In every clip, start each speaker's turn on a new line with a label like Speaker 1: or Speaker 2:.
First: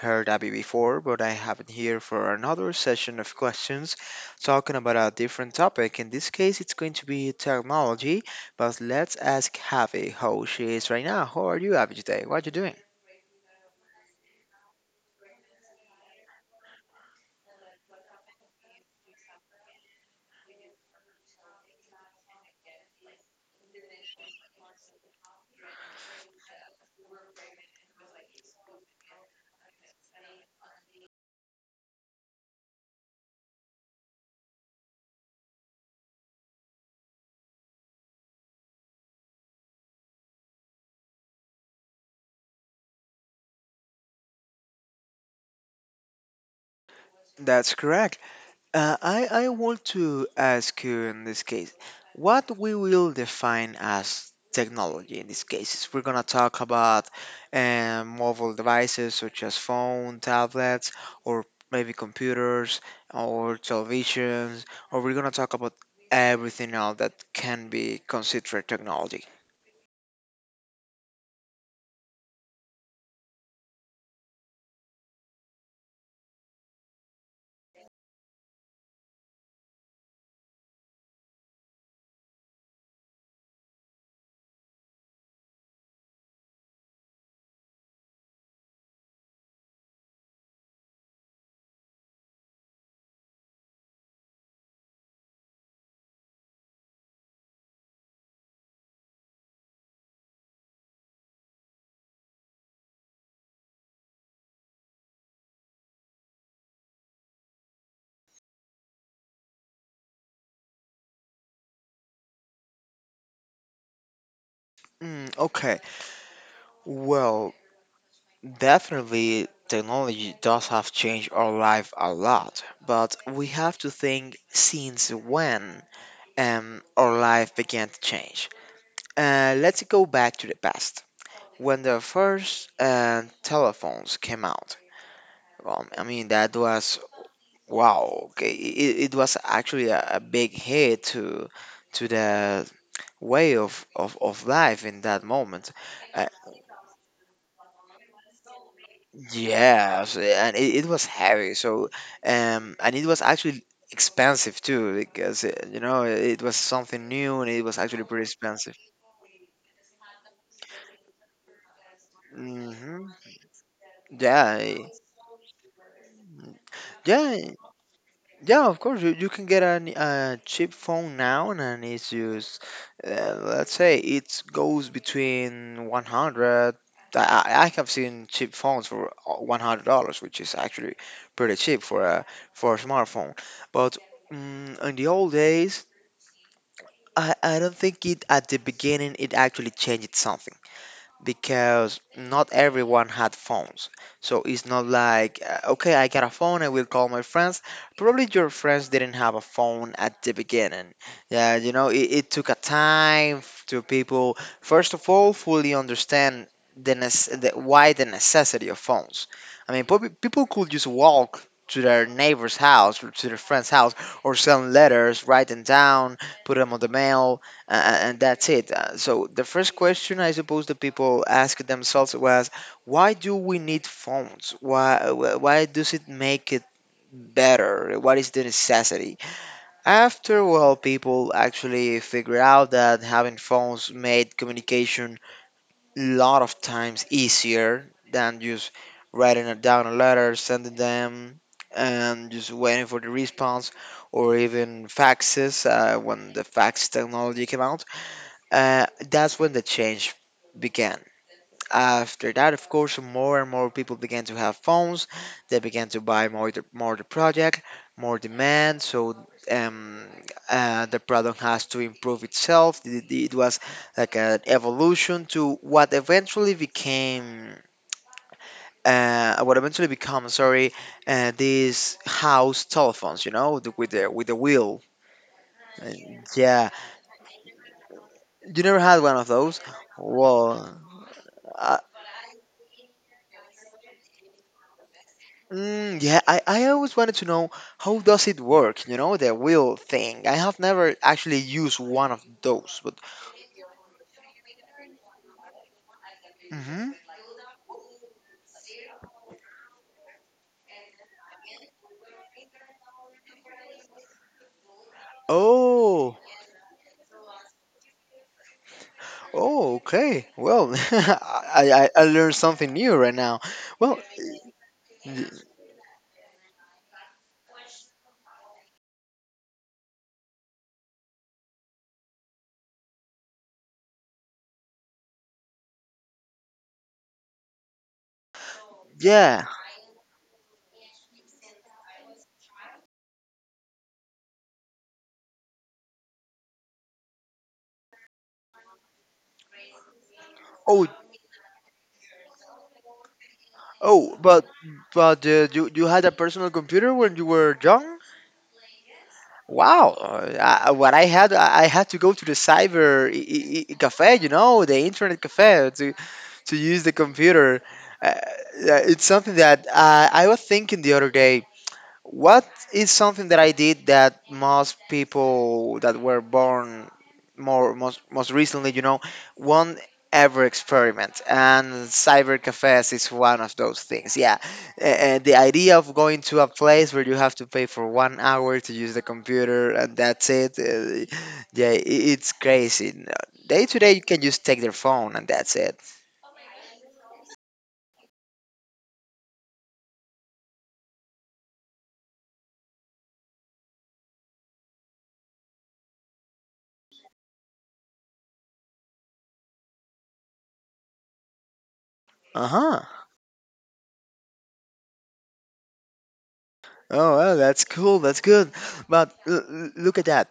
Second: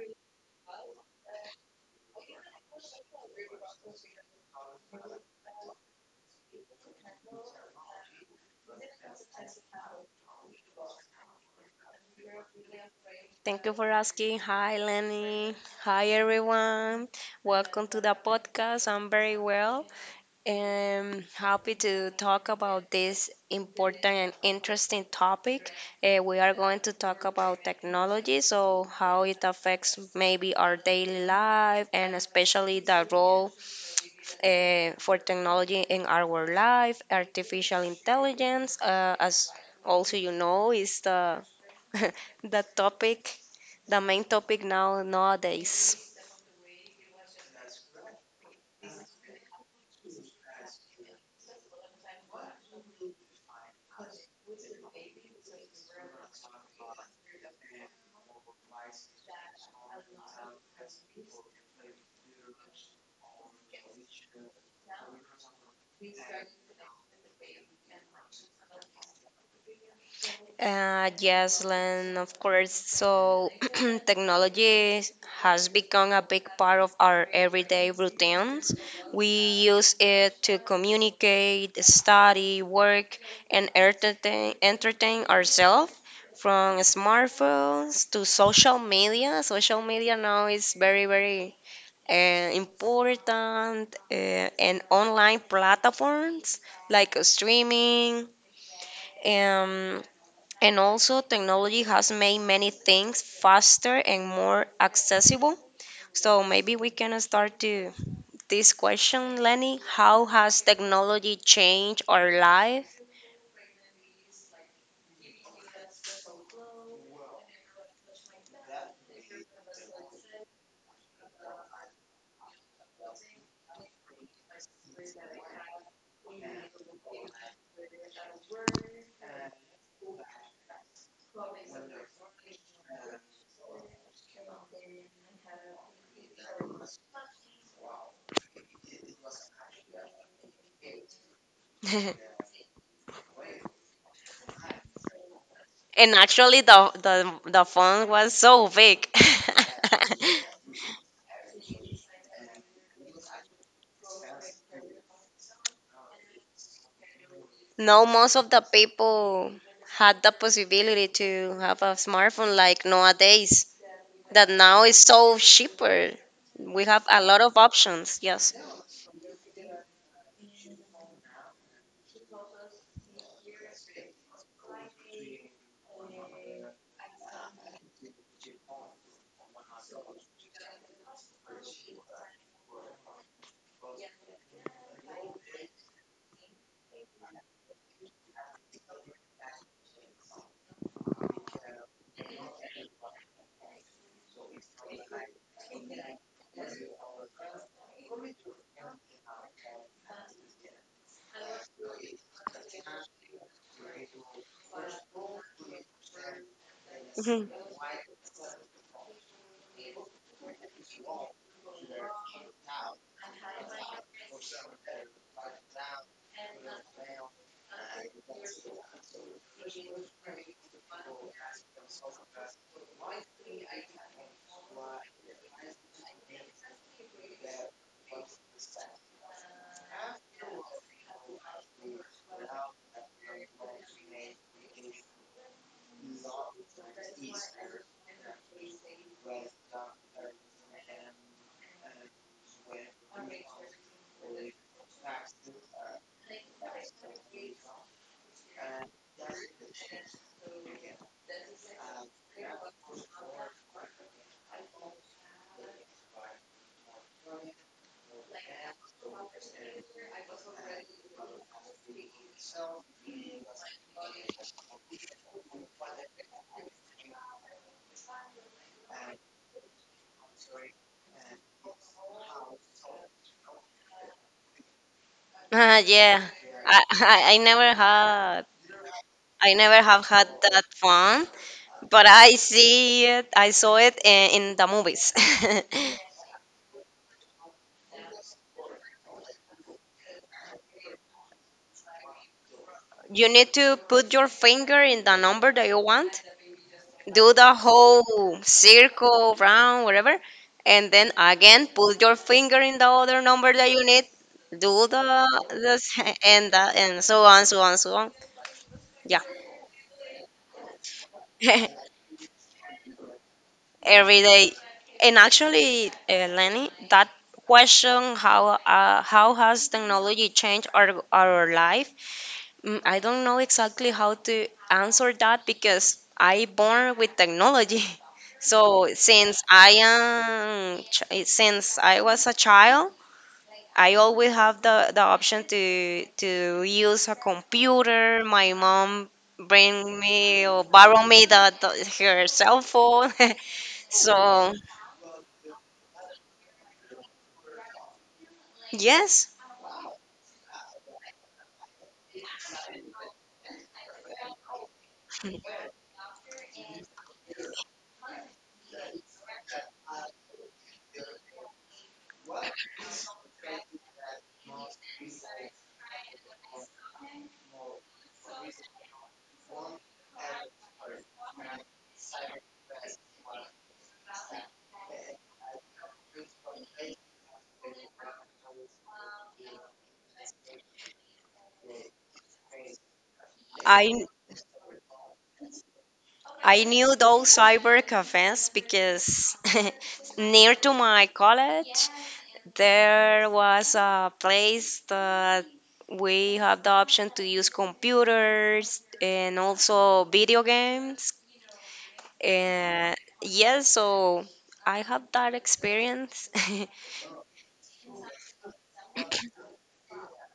Speaker 1: heard Abby before, but I have it here for another session of questions talking about a different topic. In this case, it's going to be technology, but let's ask Abby how she is right now. How are you, Abby, today? What are you doing?
Speaker 2: Thank you for asking. Hi, Lenny. Hi, everyone. Welcome to the podcast. I'm very well and happy to talk about this important and interesting topic. We are going to talk about technology, so how it affects maybe our daily life and especially the role for technology in our life, artificial intelligence, as also is the the topic, the main topic now nowadays.
Speaker 1: That's correct. I want to ask you in this case, what we will define as technology in this case? Is we're going to talk about mobile devices such as phone, tablets, or maybe computers or televisions, or we're going to talk about everything else that can be considered technology.
Speaker 2: Yes, Len, of course. So, technology has become a big part of our everyday routines. We use it to communicate, study, work, and entertain ourselves from smartphones to social media. Social media now is very, very important, and online platforms like streaming. Um, and also, technology has made many things faster and more accessible. So maybe we can start to this question, Lenny. How has technology changed our life?
Speaker 1: Okay, well, definitely, technology does have changed our life a lot, but we have to think since when our life began to change. Let's go back to the past. When the first telephones came out, I mean, that was wow, okay, it was actually a big hit to the way of life in that moment.
Speaker 2: And
Speaker 1: Uh,
Speaker 2: actually, the phone was so big.
Speaker 1: Yes, and it was heavy. So, and it was actually expensive too because you know it was something new and it was
Speaker 2: No,
Speaker 1: actually pretty
Speaker 2: most of the
Speaker 1: expensive.
Speaker 2: people had the possibility to have a smartphone like
Speaker 1: Hmm.
Speaker 2: nowadays. That
Speaker 1: Yeah,
Speaker 2: now is so cheaper. We have a lot
Speaker 1: yeah.
Speaker 2: of options. Yes.
Speaker 1: Yeah, of course you can get an a cheap phone now and it's just let's say it goes between 100. I have seen cheap phones for $100, which is actually pretty cheap for a smartphone. But mm in the old days I don't think it at the beginning it actually changed something because not everyone had phones. So it's not like, okay, I got a phone, I will call my friends. Probably your friends didn't have a phone at the beginning. Yeah, you know, it took a time f- to people, first of all, fully understand the why the necessity of phones. I mean, probably people could just walk to their neighbor's house or to their friend's house or send letters, write them down, put them on the mail uh, and that's it. So the first question I suppose that people asked themselves was, why do we need phones? Why does it make it better? What is the necessity? After well, people actually figured out that having phones made communication a lot of times easier than just writing it down a letter, sending them, and just waiting for the response, or even faxes when the fax technology came out that's when the change began. After that, of course, more and more people began to have phones. They began to buy more the project, more demand. So the product has to improve itself. It was like an evolution to what eventually became. What eventually become, sorry, these house telephones, you know, the, with the with the wheel.
Speaker 2: Uh,
Speaker 1: Uh,
Speaker 2: yeah,
Speaker 1: yeah,
Speaker 2: I never had
Speaker 1: you never had one of
Speaker 2: I
Speaker 1: those.
Speaker 2: never have had that
Speaker 1: Well,
Speaker 2: one,
Speaker 1: I,
Speaker 2: but I see it. I saw it in the movies.
Speaker 1: mm, yeah, I always wanted to know how does it work, you know, the wheel thing. I have never actually used one of those, but
Speaker 2: You need to put your finger in the number that you want,
Speaker 1: hmm
Speaker 2: do the whole circle, round, whatever, and then again put your finger in the other number that you need, do the this
Speaker 1: oh,
Speaker 2: and the, and so on, so on, so on. Yeah.
Speaker 1: oh, okay. Well, I, I I learned something new right now. Well,
Speaker 2: Every day. And
Speaker 1: y-
Speaker 2: actually, Lenny, that question, how how has technology changed our life? I don't know exactly how to answer that because I born with technology. So
Speaker 1: yeah.
Speaker 2: since I was a child, I always have the option to use a computer. My mom bring me or
Speaker 1: Oh,
Speaker 2: borrow me the her cell phone.
Speaker 1: oh,
Speaker 2: So
Speaker 1: but you had a personal computer when you were young?
Speaker 2: yes,
Speaker 1: Wow. I, what I had, I had to go to the cyber cafe, you know, the internet cafe to use the computer. Uh, yeah, it's something that I was thinking the other day. What is something that I did that most people that were born more most most recently, you know, won't ever experiment? And cyber cafes is one of those things. Yeah, and the idea of going to a place where you have to pay for 1 hour to use the computer and that's it. Yeah, it's crazy. Day to
Speaker 2: I
Speaker 1: day, you can just take their phone and that's it.
Speaker 2: I knew those cyber cafes because near to my college there was a place that we have the option to use computers and also video games.
Speaker 1: Uh huh.
Speaker 2: And yes, so I have that experience.
Speaker 1: Oh, well, that's cool. That's good. But look at that.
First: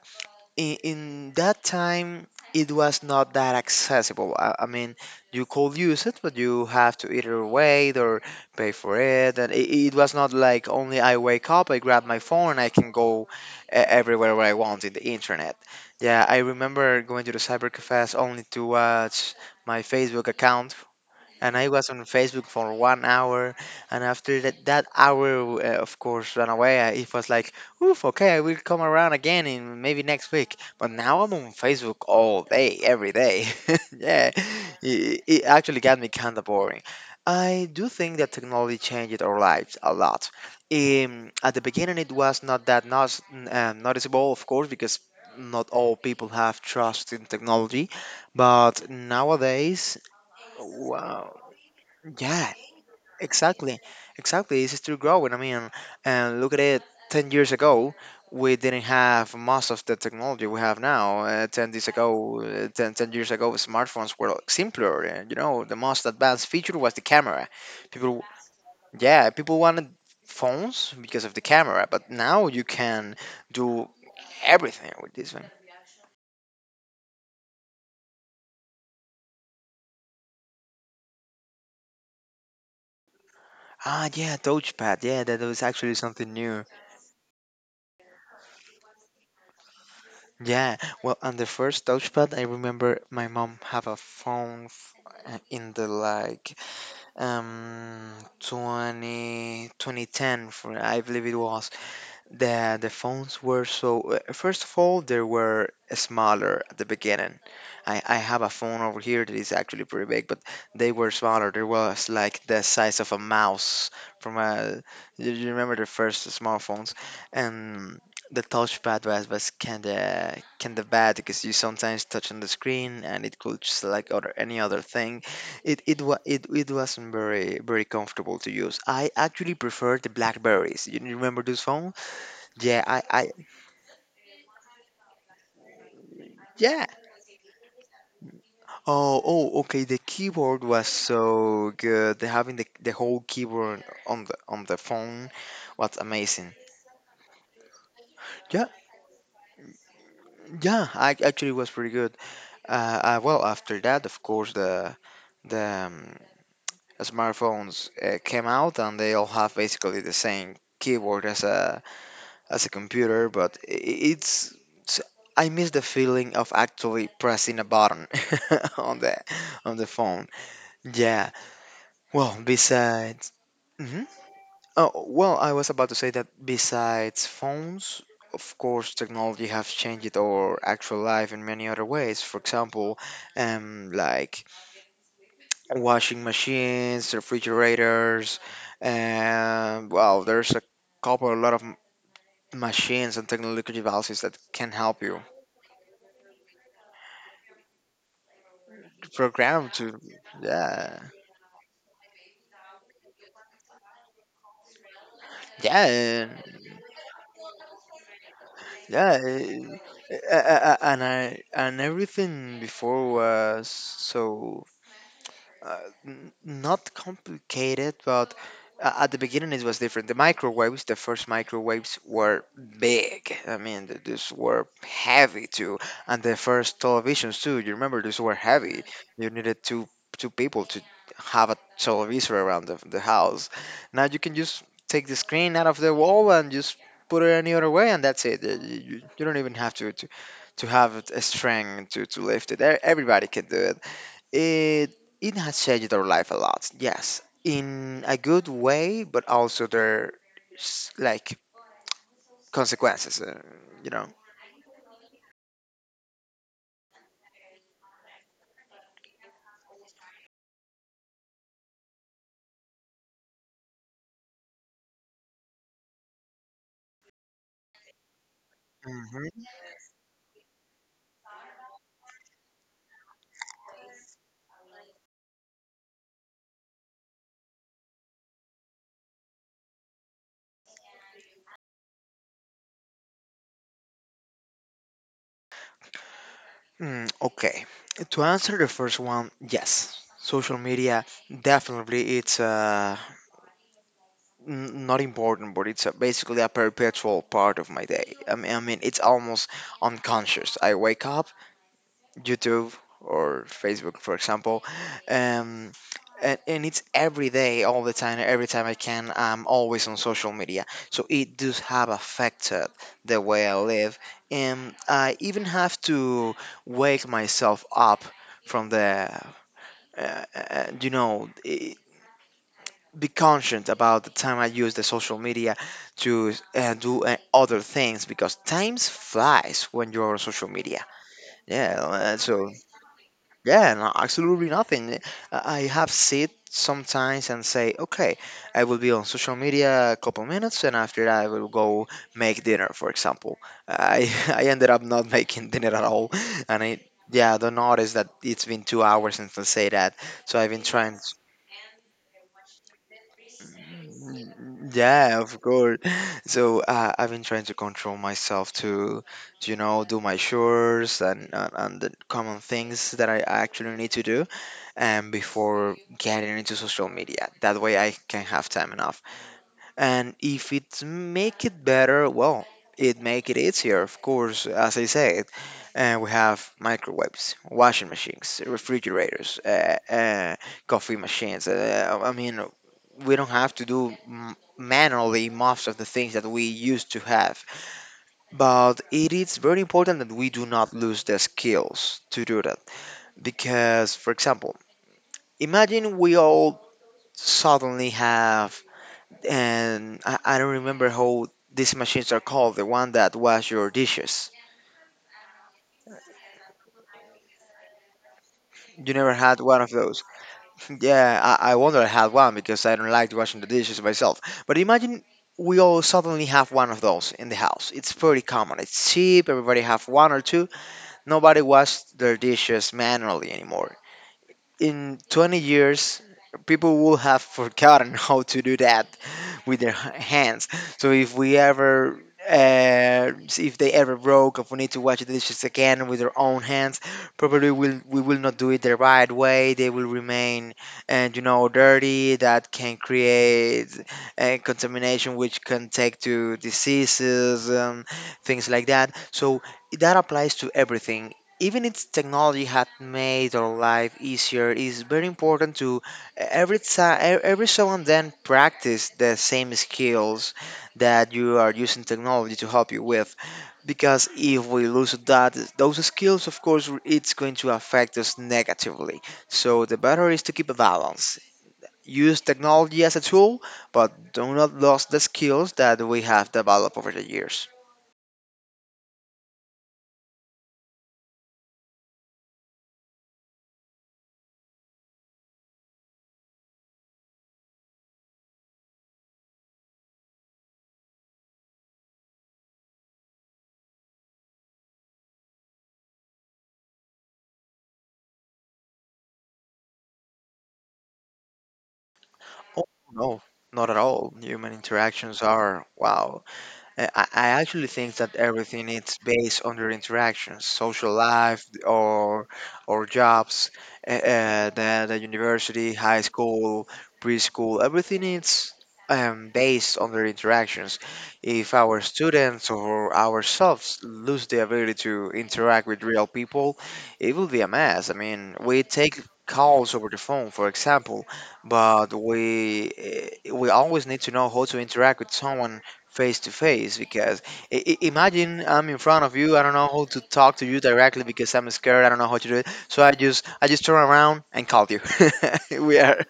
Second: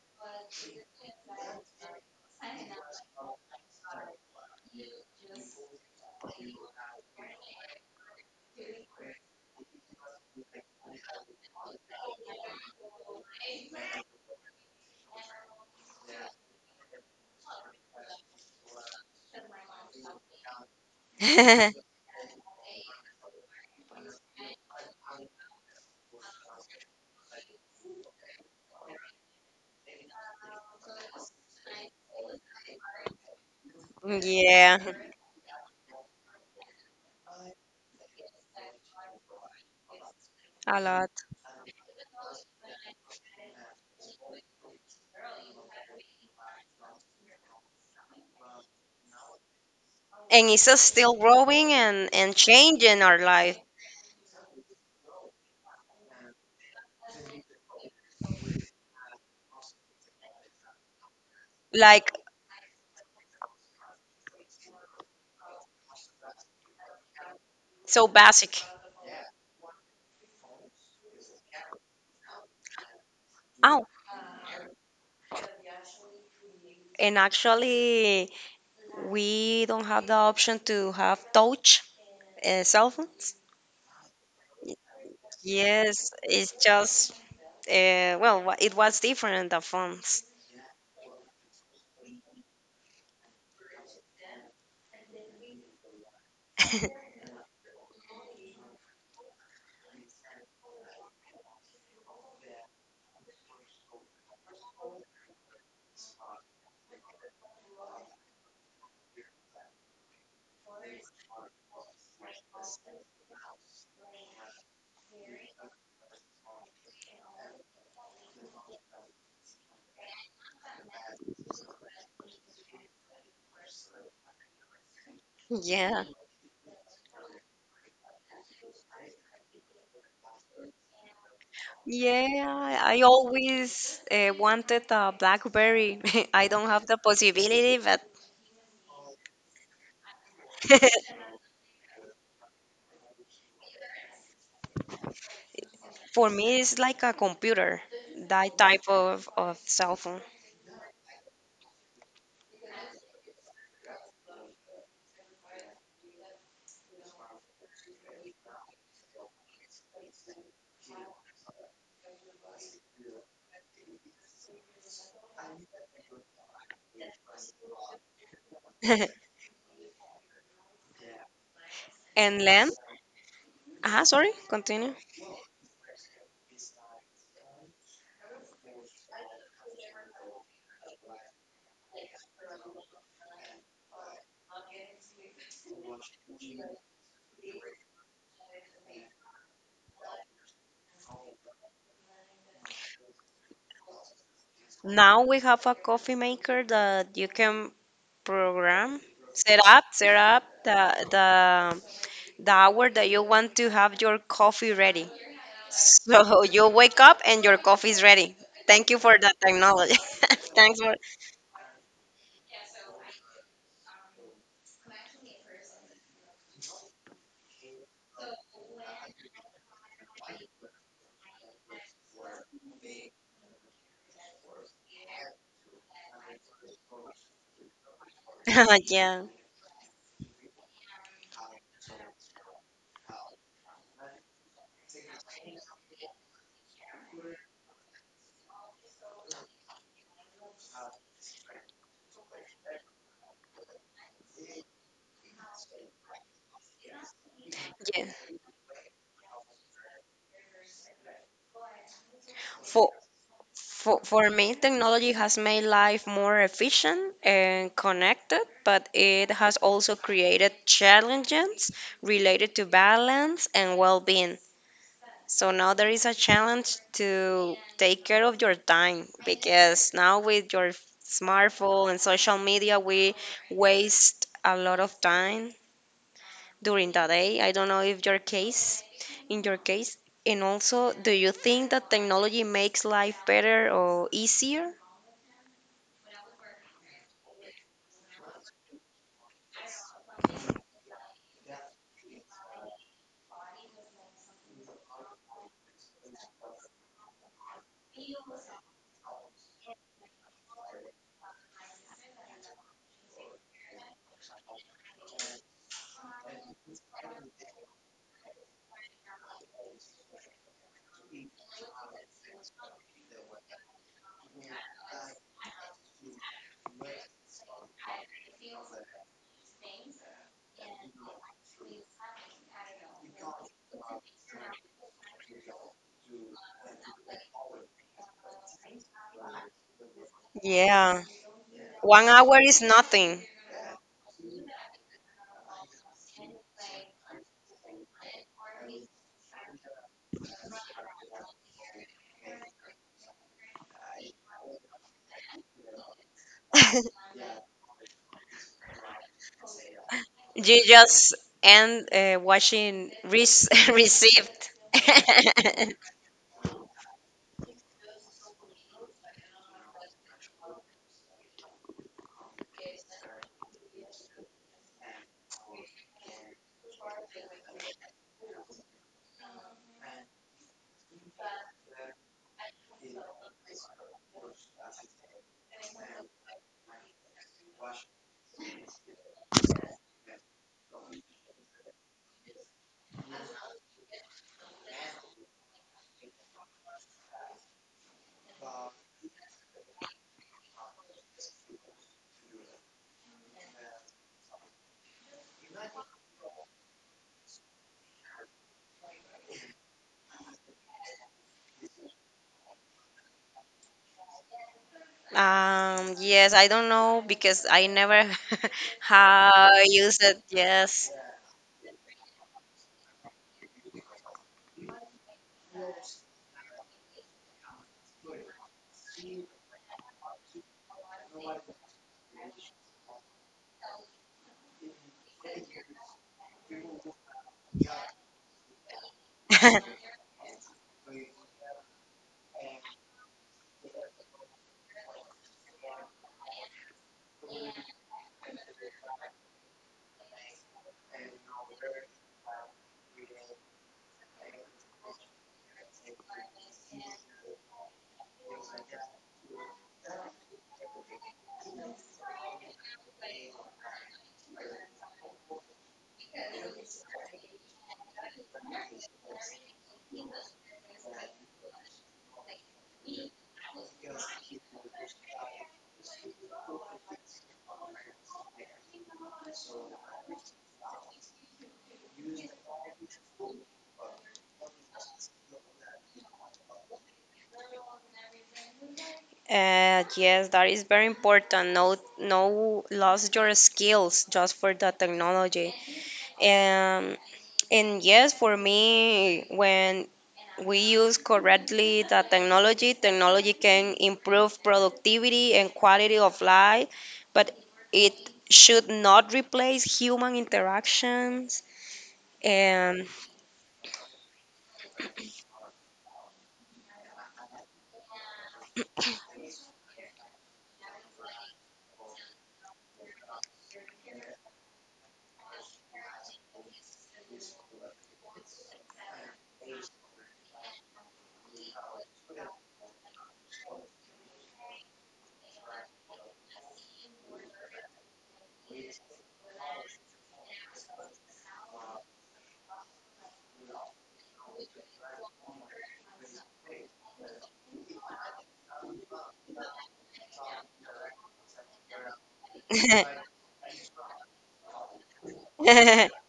Speaker 1: In that time, it was not that accessible. I mean, you could use it, but you have to either wait or pay for it. And it was not like only I wake up, I grab my phone, I can go everywhere where I want in the internet. Yeah, I remember going to the cyber cafes only to watch my Facebook account and I was on Facebook for 1 hour. And after that, that hour, of course, ran away. It was like, oof, okay, I will come around again in maybe next week. But now I'm on Facebook all day, every day. Yeah,
Speaker 2: Yeah,
Speaker 1: it actually got me kind of boring. I do think that technology changed our lives a lot.
Speaker 2: a lot.
Speaker 1: At the beginning, it was not that not, noticeable, of course, because not all people have trust in technology. But nowadays,
Speaker 2: And it's just still
Speaker 1: wow,
Speaker 2: growing and
Speaker 1: yeah,
Speaker 2: changing our life.
Speaker 1: exactly. Exactly. It's still growing. I mean, and look at it 10 years ago, we didn't have most of the technology we have now. 10 years
Speaker 2: Like
Speaker 1: ago, ten years ago, smartphones were simpler. And, you know, the most advanced feature was the camera.
Speaker 2: so
Speaker 1: People,
Speaker 2: basic.
Speaker 1: yeah, people wanted phones because of the camera, but now you can
Speaker 2: Oh,
Speaker 1: do everything with this one.
Speaker 2: and actually, we don't have the option to have touch cell phones.
Speaker 1: Ah, yeah, touchpad. Yeah, that was actually
Speaker 2: Yes,
Speaker 1: something
Speaker 2: it's
Speaker 1: new.
Speaker 2: just, it was different, the phones.
Speaker 1: Yeah, well, on the first touchpad, I remember my mom have in the like um 20 2010 for I believe it was, the phones were so first of all they were smaller at the beginning. I have a phone over here that is actually pretty big, but they were smaller. There was like the size of a mouse from a you remember the first smartphones and the touchpad was kinda bad because you sometimes touch on the screen and it could just like other any other thing.
Speaker 2: Yeah.
Speaker 1: It wasn't very comfortable to use. I actually prefer the Blackberries. You remember those phones?
Speaker 2: Yeah,
Speaker 1: Yeah,
Speaker 2: I always wanted a BlackBerry. I don't have
Speaker 1: yeah.
Speaker 2: the possibility, but
Speaker 1: Oh, oh, okay. The keyboard was so good. The- Having the whole keyboard on the phone was
Speaker 2: for
Speaker 1: amazing.
Speaker 2: me, it's like a computer, that
Speaker 1: Yeah,
Speaker 2: type of cell phone.
Speaker 1: yeah. I actually was pretty good. Well, after that, of course, the smartphones came out, and they all have basically the same keyboard as a computer, but it's. it's- I miss the feeling of actually pressing a button on the on the phone. Yeah, well,
Speaker 2: And Len?
Speaker 1: besides, hmm
Speaker 2: Ah, sorry, continue.
Speaker 1: oh, well, I was about to say that besides phones, of course, technology has changed our actual life in many other ways. For example, like washing machines, refrigerators, and well, there's a couple, a lot of machines and technological devices that can help you
Speaker 2: Now we have a coffee maker that you can program,
Speaker 1: program to,
Speaker 2: set up
Speaker 1: yeah,
Speaker 2: the hour that you want to have your coffee ready.
Speaker 1: yeah.
Speaker 2: So you wake up and your coffee is ready. Thank you
Speaker 1: Yeah,
Speaker 2: for that technology.
Speaker 1: eh, eh,
Speaker 2: Thanks for
Speaker 1: and I and everything before was so uh, not complicated, but at the beginning it was different. The microwaves, the first microwaves were big. I mean, these were heavy too, and the first televisions too. You remember these were heavy.
Speaker 2: yeah.
Speaker 1: You needed two people to have a television around the house. Now you can just take the screen out of the wall and just put it any other way, and that's it. You don't even have to, to have a strength to lift it. E- Everybody can do it it it has changed their life a lot. Yes, in
Speaker 2: Yeah.
Speaker 1: a good way, but also their like
Speaker 2: For,
Speaker 1: consequences. You know.
Speaker 2: for me, technology has made life more efficient and connected, but it has also created challenges related to balance and well being. So now there is a challenge to take care of your time
Speaker 1: Mhm.
Speaker 2: because now with your smartphone and social media, we waste a lot of time during the day. I don't know if your case, in your case, and also, do you think that technology makes life better or easier?
Speaker 1: Mm, okay. To answer the first one, yes. Social media definitely it's not important, but it's basically a perpetual part of my day. I mean, it's almost unconscious. I wake up, YouTube or Facebook, for example. Um, and it's every day, all the time, every time I can, I'm always on social media. So it does have affected the way I live. And I even have to wake myself up from the, you know, I be conscious about the time I use the social media to do other things because times flies when you're on social media.
Speaker 2: Yeah,
Speaker 1: Yeah,
Speaker 2: one hour
Speaker 1: so
Speaker 2: is nothing.
Speaker 1: yeah, no, absolutely nothing. Eh, I have sit sometimes and say, okay, I will be on social media a couple minutes, and after that, I will go make dinner, for example. I I ended up not making dinner at all, and I yeah, I don't notice that it's been 2 hours since I say that. So I've been
Speaker 2: You
Speaker 1: trying. To,
Speaker 2: just end watching re- received.
Speaker 1: yeah, of course. So I've been trying to control myself to, you know, do my chores and and the common things that I actually need to do and before getting into social media. That way I can have time enough. And if it make it better, well, it make it easier, of course. As I said, we have microwaves, washing machines, refrigerators, coffee machines. I mean, we don't have to do manually most of the things that we used to have. But it is very important that we do not lose the skills to do that. Because, for example, imagine we all suddenly have, and I don't remember how these machines are called, the one that wash your dishes.
Speaker 2: Yes, I don't know because I never
Speaker 1: You never had
Speaker 2: have
Speaker 1: one of those?
Speaker 2: used it. Yes.
Speaker 1: Yeah, I wonder I had one because I don't like washing the dishes myself. But imagine we all suddenly have one of those in the house. It's pretty common, it's cheap, everybody have one or two. Nobody washes their dishes manually anymore. In 20 years, people will have forgotten how to do that with their hands. So if we ever see if they ever broke, if we need to wash the dishes again with their own hands, probably will we will not do it the right way. They will remain, and you know, dirty. That can create contamination, which can take to diseases, things like that. So that applies to everything. Even if technology had made our life easier, it's very important to every time every so and then practice the same skills that you are using technology to help you with, because if we lose that those skills, of course it's going to affect us negatively. So the better is to keep a balance. Use technology as a tool, but do not lose the skills that we have developed over the years.
Speaker 2: Yes, that is very important. No, no, lose your skills just for the technology. Um, and yes, for me, when we use correctly the technology, technology can improve productivity and quality of life, but it should not replace human interactions.
Speaker 1: Oh,
Speaker 2: And
Speaker 1: no, not at all, human interactions are wow. I actually think that everything is based on their interactions, social life, or jobs, the university, high school, preschool. Everything is based on their interactions. If our students or ourselves lose the ability to interact with real people, it will be a mess. I mean, we take calls over the phone, for example, but we we always need to know how to interact with someone face to face, because imagine I'm in front of you. I don't know how to talk to you directly because I'm scared. I don't know how to do it. So I just turn around and call you. We are,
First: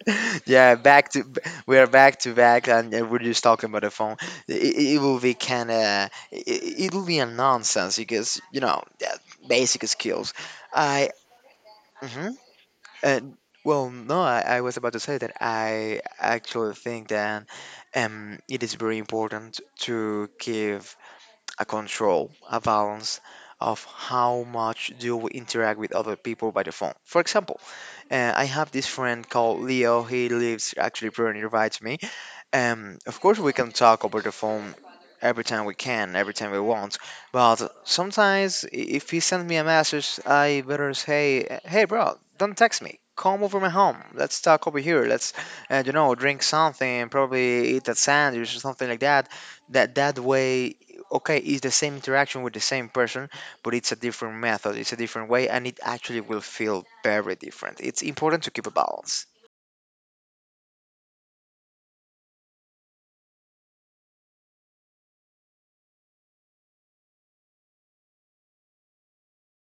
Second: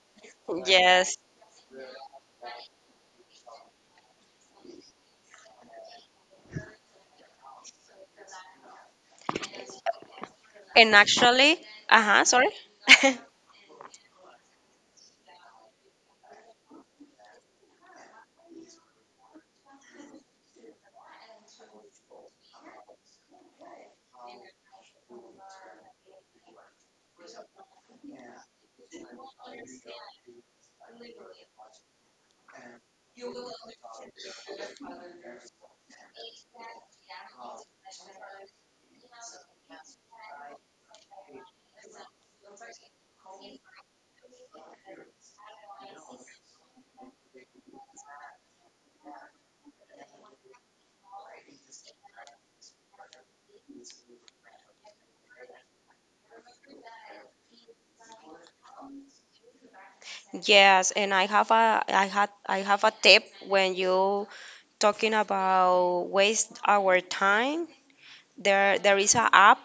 Speaker 1: yeah, back
Speaker 2: yes.
Speaker 1: to, we are back to back, and we're just talking by the phone. It will be kind of, it will be a nonsense, because you know, yeah, basic skills.
Speaker 2: And
Speaker 1: I
Speaker 2: actually, uh-huh,
Speaker 1: mhm.
Speaker 2: sorry.
Speaker 1: And well, no, I was about to say that I actually think that it is very important to give a control, a balance of how much do we interact with other people by the phone. For example, I have this friend called Leo. He lives actually pretty nearby to me. Of course, we can talk over the phone every time we can, every time we want. But sometimes, if he sends me a message, I better say, "Hey, bro, don't text me. Come over my home. Let's talk over here. Let's, you know, drink something. Probably eat that sandwich or something like that." That way, okay, it's the same interaction with the same person, but it's a different method. It's a different way, and it actually will feel very different. It's important to keep a balance.
Speaker 2: Yes, and I have a I had I have a tip when you talking about waste our time. There is a app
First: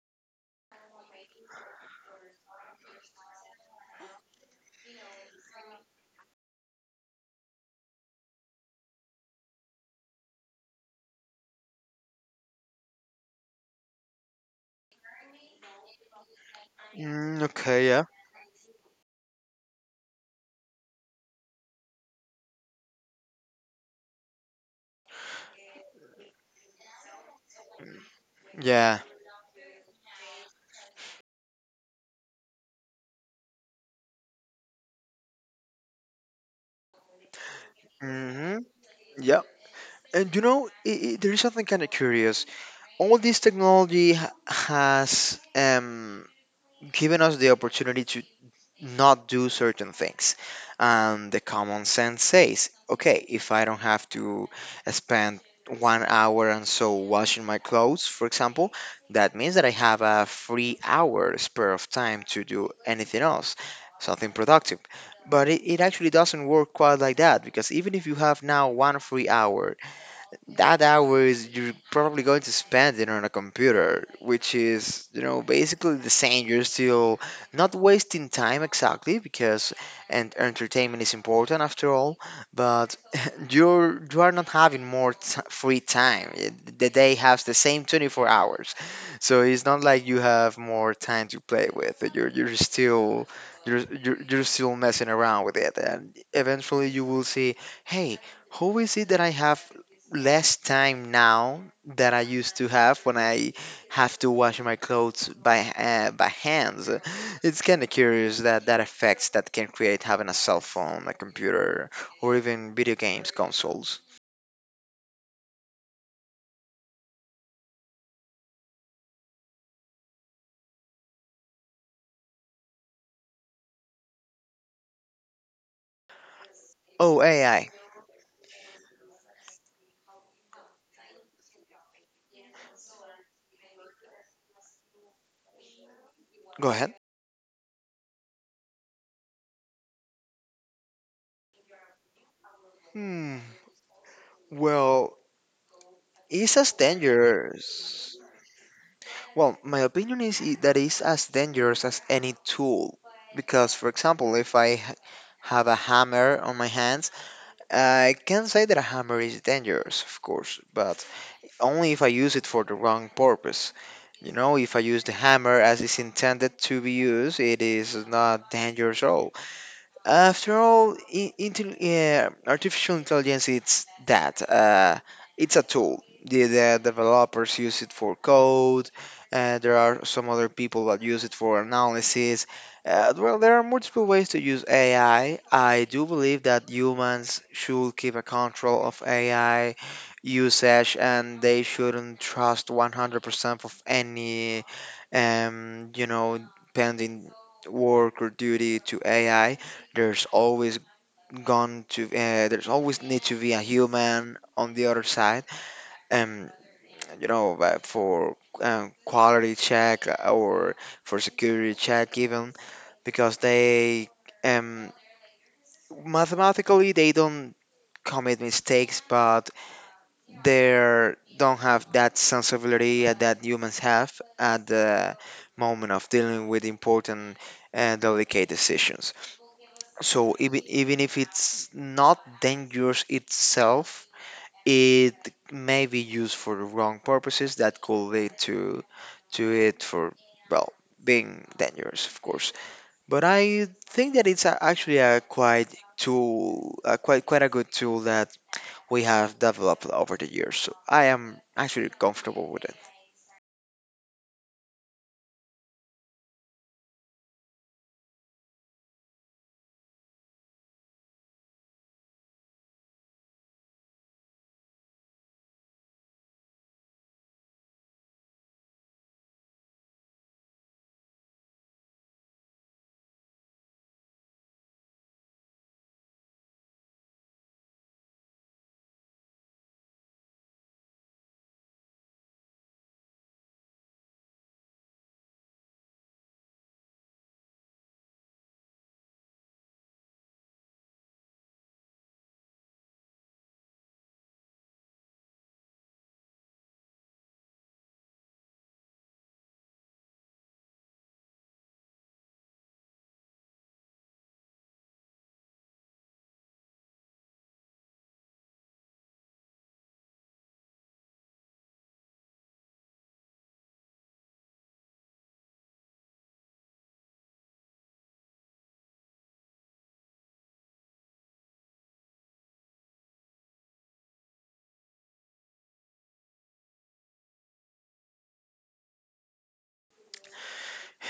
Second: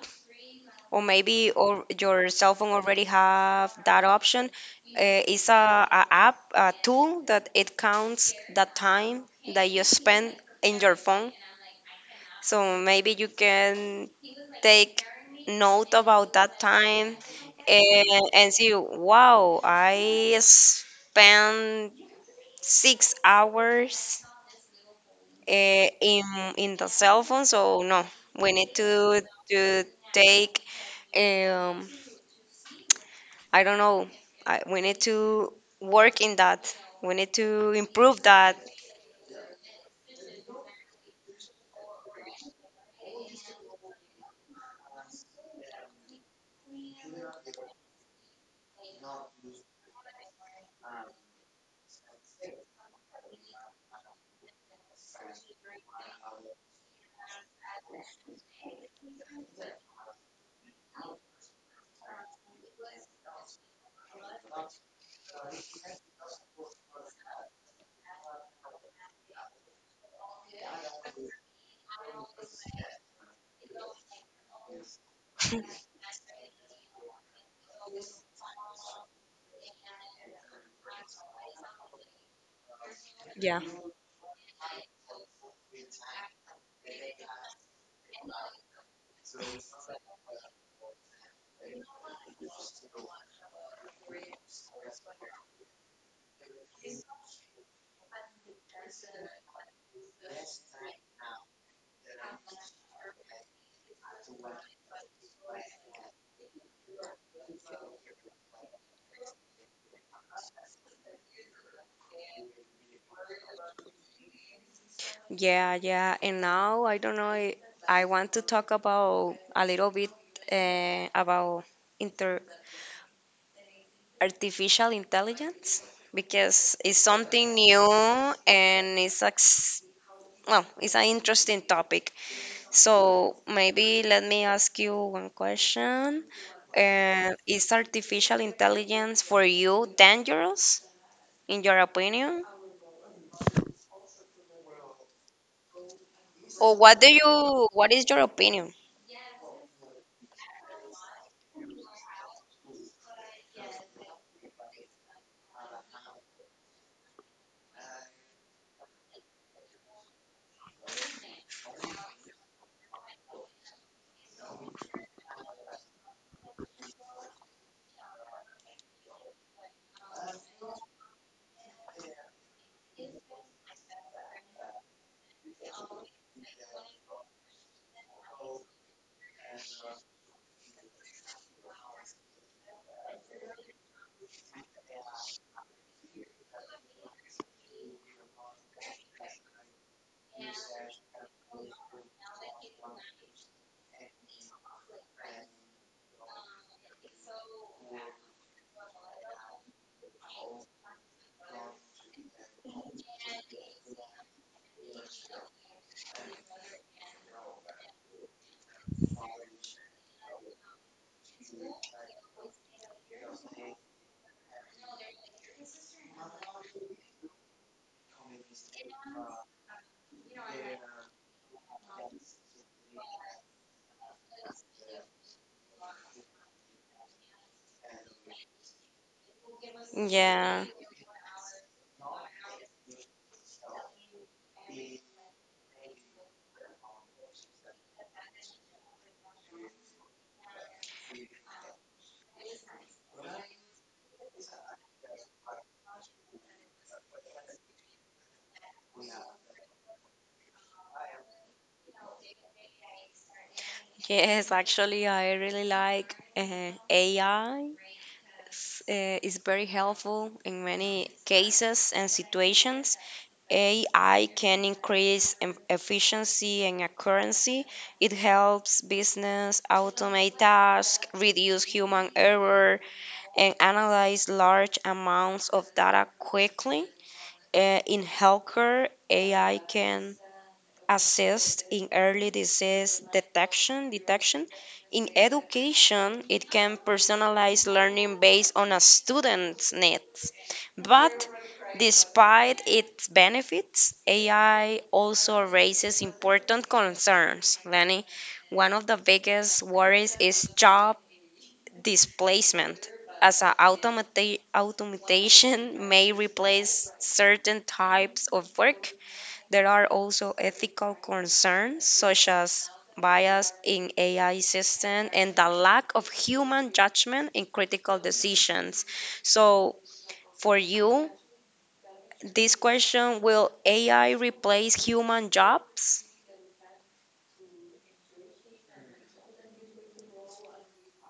Speaker 2: or maybe or your cell phone already have that option. It's a app, a tool that it counts the time that you spend in your phone. So maybe you can take note about that time
Speaker 1: Mm, okay, yeah,
Speaker 2: and, and see, wow, I spent 6 hours eh, in, in the cell phone. So no, we need
Speaker 1: yeah.
Speaker 2: to take, um, I don't know, I, we need to work in that. We need to improve that.
Speaker 1: Mhm. Yeah, and you know, I there is something kind of curious. All this technology has given us the opportunity to not do certain things, and the common sense says, okay, if I don't have to spend 1 hour and so washing my clothes, for example, that means that I have a free hour spare of time to do anything else, something productive. But it actually doesn't work quite like that, because even if you have now one free hour, that hours you're probably going to spend it on a computer, which is, you know, basically the same. You're still not wasting time exactly, because and entertainment is important after all, but you are not having more free time. The day has the same 24 hours, so it's not like you have more time to play with. You're still you're still messing around with it, and eventually you will see, hey, who is it that I have less time now that I used to have when I have to wash my clothes by hands. It's kind of curious that that effects that can create having a cell phone, a computer, or even video games consoles.
Speaker 2: Yeah, yeah. And now I don't know. I want to talk about a little bit about inter artificial intelligence because it's
Speaker 1: Oh,
Speaker 2: something
Speaker 1: AI.
Speaker 2: new and it's ex well, it's an interesting topic. So maybe let me ask you one question.
Speaker 1: Go ahead.
Speaker 2: Is artificial intelligence for you dangerous in your opinion?
Speaker 1: Hmm. Well, it's as
Speaker 2: Or what do you, what is
Speaker 1: dangerous.
Speaker 2: your opinion?
Speaker 1: Well, my opinion is that it's as dangerous as any tool. Because, for example, if have a hammer on my hands, I can say that a hammer is dangerous, of course, but only if I use it for the wrong purpose. You know, if I use the hammer as it's intended to be used, it is not dangerous at all. After all, yeah, artificial intelligence it's that. It's a tool. The developers use it for code. There are some other people that use it for analysis. Well, there are multiple ways to use AI. I do believe that humans should keep a control of AI usage, and they shouldn't trust 100% of any, you know, pending work or duty to AI. There's always gone to there's always need to be a human on the other side, and you know for quality check or for security check even, because they um mathematically they don't commit mistakes, but they don't have that sensibility that humans have at the moment of dealing with important and delicate decisions. So even
Speaker 2: Yeah.
Speaker 1: if it's not dangerous itself, it may be used for the wrong purposes that could lead to it for, well, being dangerous, of course. But I think that it's a, actually a quite tool, a quite a good tool that we have developed over the years. So I am actually comfortable with it.
Speaker 2: Yes, actually, I really like AI. It's, is very helpful in many cases and situations. AI can increase em- efficiency and accuracy. It helps business automate tasks, reduce human error, and analyze large amounts of data quickly. In healthcare, AI can assist in early disease detection in education. It can personalize learning based on a student's needs, but despite its benefits, AI also raises important concerns, Lenny. One of the biggest worries is job displacement, as automation may replace certain types of work. There are also ethical concerns such as bias in AI systems and the lack of human judgment in critical decisions. So, for you, this question: will AI replace human jobs?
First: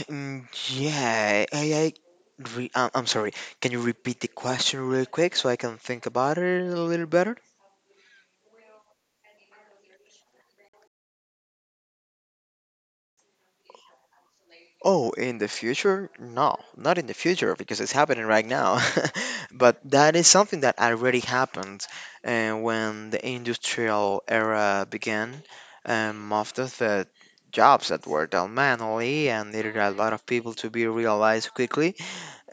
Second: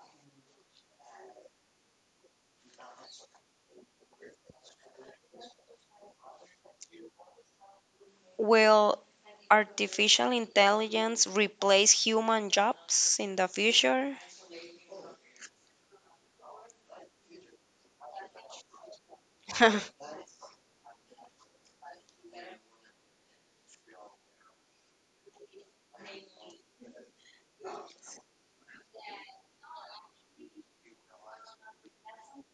Speaker 1: Mm, yeah, I'm sorry. Can you repeat the question really quick so I can think about it a little better?
Speaker 2: Will artificial intelligence replace human jobs in the future?
Speaker 1: Oh, in the future? No, not in the future, because it's happening right now. But that is something that already happened when the industrial era began. Most of the jobs that were done manually and needed a lot of people to be realized quickly,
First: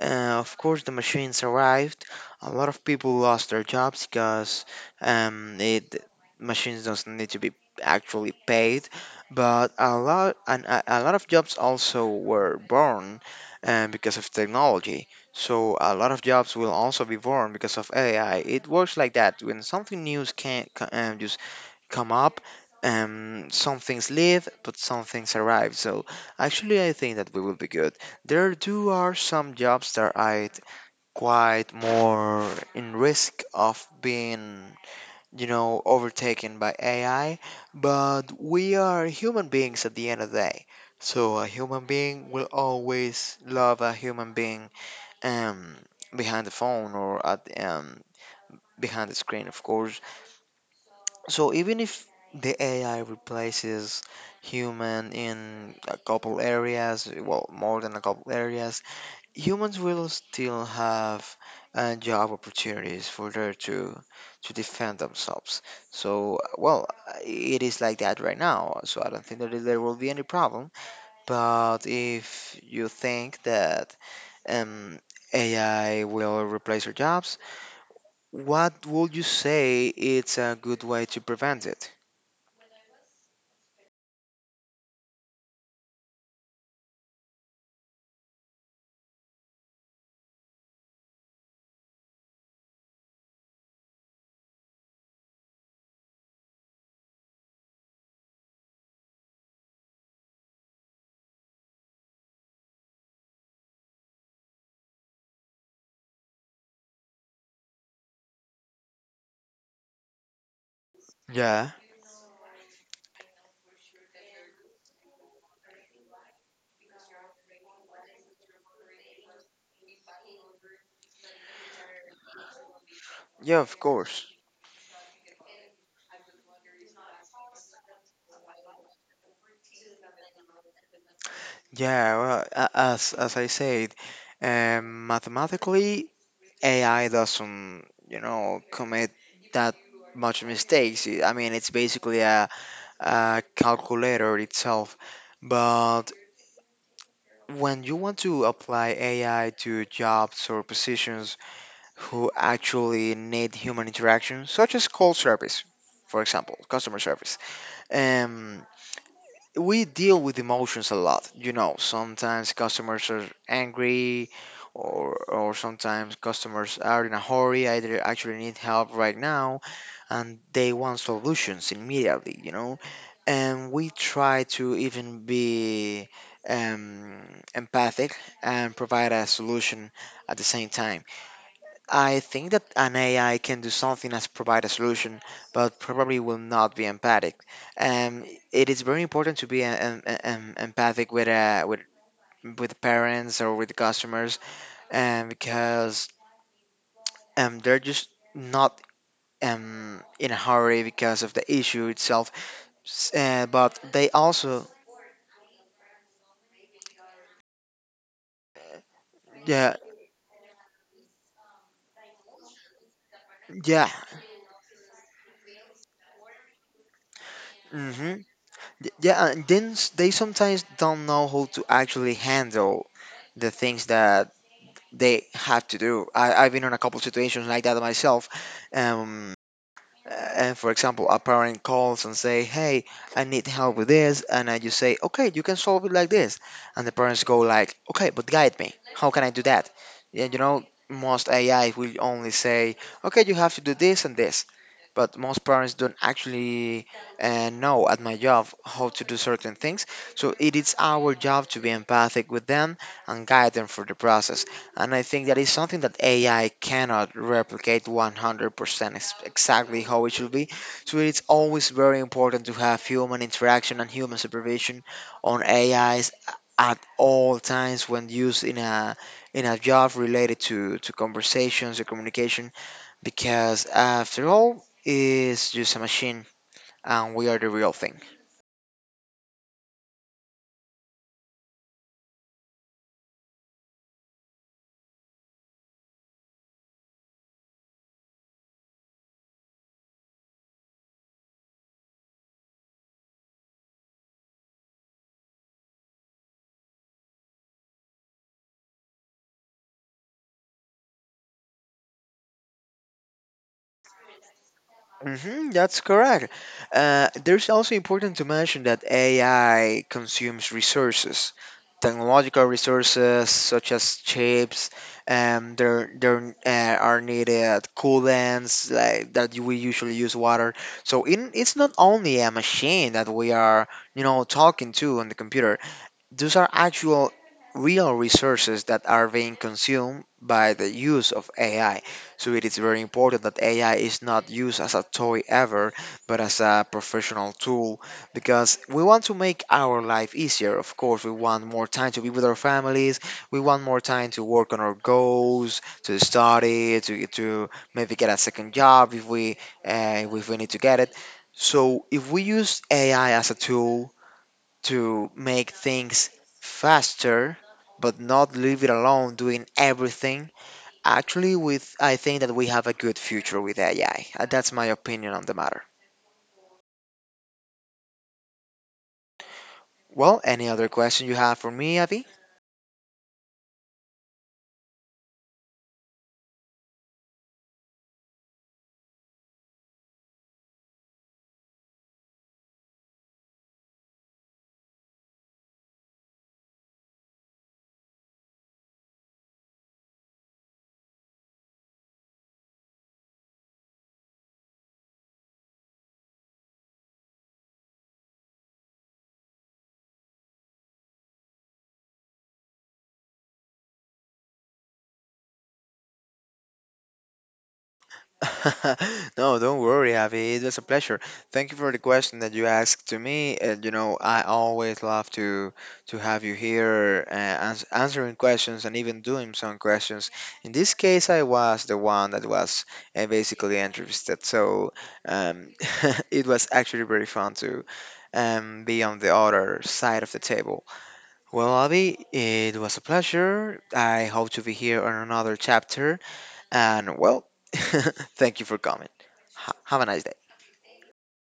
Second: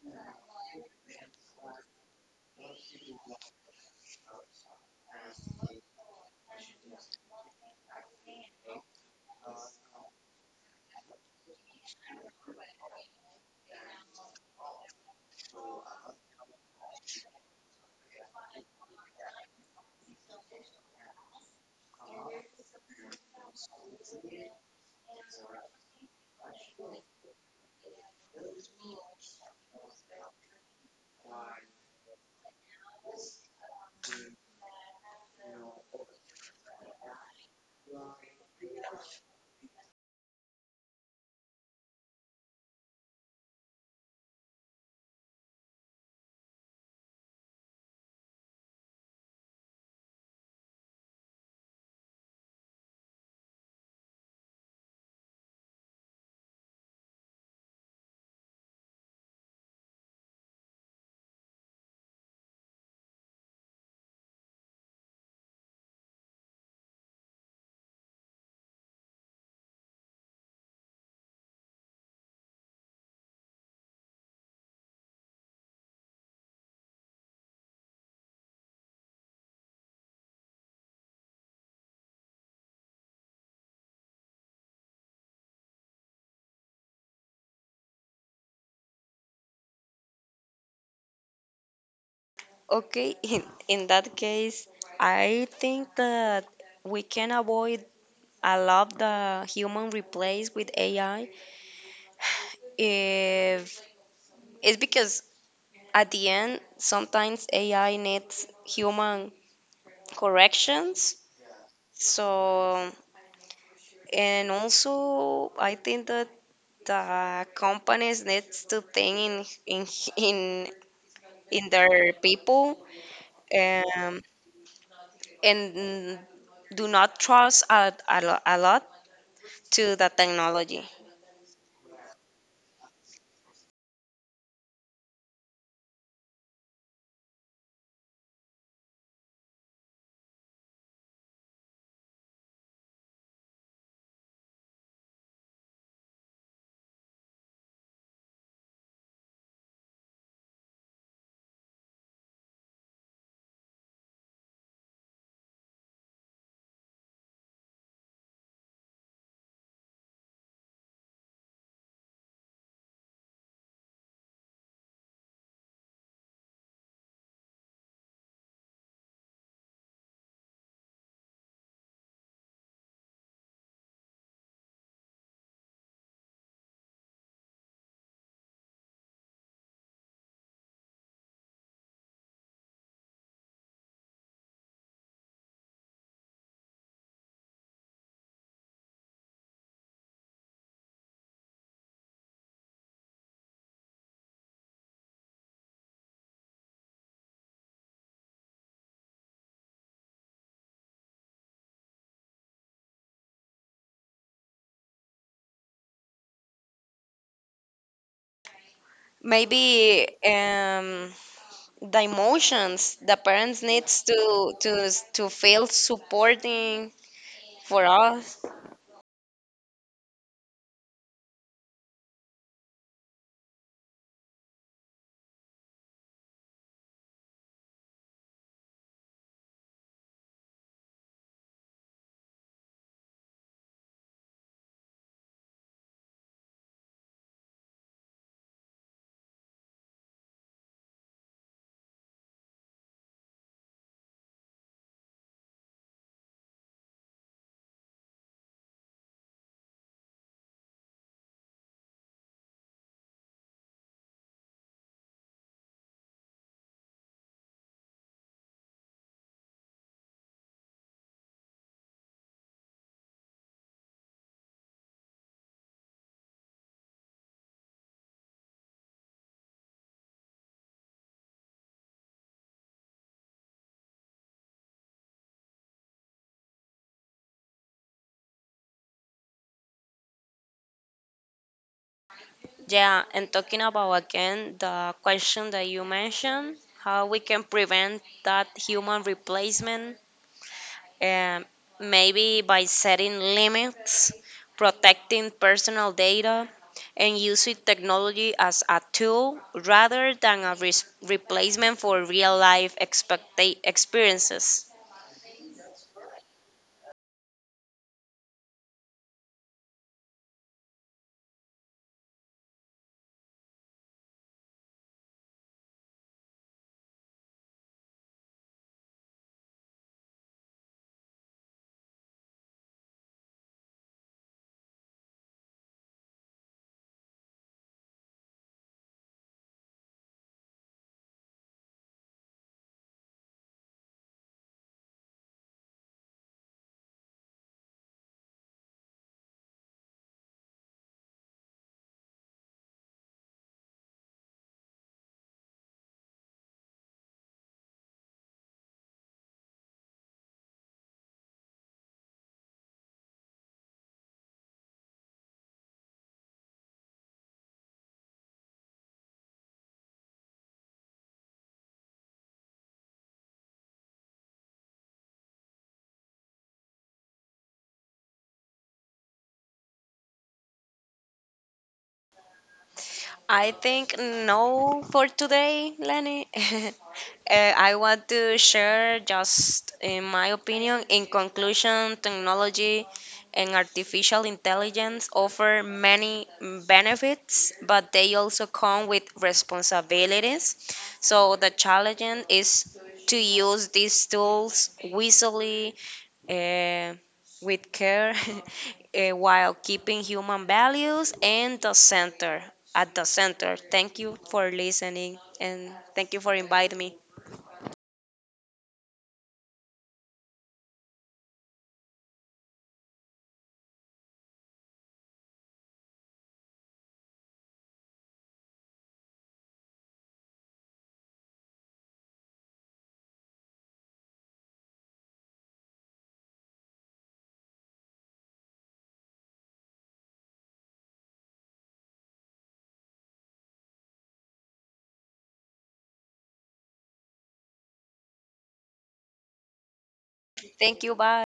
Speaker 1: of course, the machines arrived. A lot of people lost their jobs because um, it, machines doesn't need to be actually paid. But a lot of jobs also were born because of technology. So a lot of jobs will also be born because of AI. It works like that. When something new can, um, come up, and some things leave but some things arrive. So actually I think that we will be good. There do are some jobs that are quite more in risk of being, you know, overtaken by AI, but we are human beings at the end of the day. So a human being will always love a human being, um behind the phone, or at behind the screen, of course. So even if the AI replaces human in a couple areas, well, more than a couple areas, humans will still have job opportunities for there to defend themselves. So, well, it is like that right now. So I don't think that there will be any problem. But if you think that um, AI will replace your jobs, what would you say it's a good way to prevent it?
Speaker 2: Okay, in that case, I think that we can avoid I love the human replace with AI. If it's because at the end, sometimes AI needs human corrections.
Speaker 1: Yeah,
Speaker 2: So, and also, I think that the companies needs to think in in in, in their people,
Speaker 1: yeah, of
Speaker 2: um,
Speaker 1: course.
Speaker 2: and do not trust a, lo- a lot to the technology.
Speaker 1: Yeah, well, as I said, mathematically, AI doesn't, you know, commit that much mistakes. I mean, it's basically a calculator itself. But when you want to apply AI to jobs or positions who actually need human interaction, such as call service, for example, customer service, um, we deal with emotions a lot. You know, sometimes customers are angry, or sometimes customers are in a hurry. Either actually need help right now, and they want solutions immediately. You know, and we try to even be um, empathic and provide a solution at the same time. I think that an AI can do something as provide a solution, but probably will not be empathic. Um, it is very important to be empathic with with parents or with customers, because they're just not in a hurry because of the issue itself. But they also, yeah,
Speaker 2: Maybe the emotions the parents
Speaker 1: yeah,
Speaker 2: needs to feel supporting for
Speaker 1: mm-hmm,
Speaker 2: us.
Speaker 1: yeah, and then they sometimes don't know how to actually handle the things that they have to do. I've been in a couple situations like that myself. Um, and for example, a parent calls and say, "Hey, I need help with this," and I just say, "Okay, you can solve it like this," and the parents go like, "Okay, but guide me. How can I do that?" Yeah, you know, most AI will only say, "Okay, you have to do this and this," but most parents don't actually know at my job how to do certain things. So it is our job to be empathic with them and guide them for the process. And I think that is something that AI cannot replicate 100% exactly how it should be. So it's always very important to have human interaction and human supervision on AIs at all times when used in a job related to conversations or communication, because after all, it's just a machine, and we are the real thing.
Speaker 2: Yeah, and talking about again the question that you mentioned how we can prevent that human replacement. um, Maybe by setting limits, protecting personal data, and using technology as a tool rather than a res- replacement for real life expecta- experiences.
Speaker 1: Hmm, that's correct. There's also important to mention that AI consumes resources, technological resources such as chips, and there are needed coolants like that we usually use water. So in, it's not only a machine that we are, you know, talking to on the computer. Those are actual real resources that are being consumed by the use of AI. So it is very important that AI is not used as a toy ever, but as a professional tool, because we want to make our life easier. Of course, we want more time to be with our families, we want more time to work on our goals, to study, to maybe get a second job if we need to get it. So if we use AI as a tool to make things faster but not leave it alone doing everything, actually with I think that we have a good future with AI. That's my opinion on the matter. Well, any other question you have for me, Avi?
Speaker 2: I think no for today, Lenny. I want to share just in my opinion. In conclusion, technology and artificial intelligence offer many benefits, but they also come with responsibilities. So the challenge is to use these tools wisely, uh, with care, while keeping human values and the center at the center. Thank you for listening and thank you for inviting me.
Speaker 1: No, don't worry, Javi. It was a pleasure. Thank you for the question that you asked to me. And you know, I always love to have you here, answering questions and even doing some questions. In this case, I was the one that was basically interested, so um, it was actually very fun to be on the other side of the table. Well, Avi, it was a pleasure. I hope to be here on another chapter. And well, thank you for coming. Have a nice day.
Speaker 2: Thank you. Bye.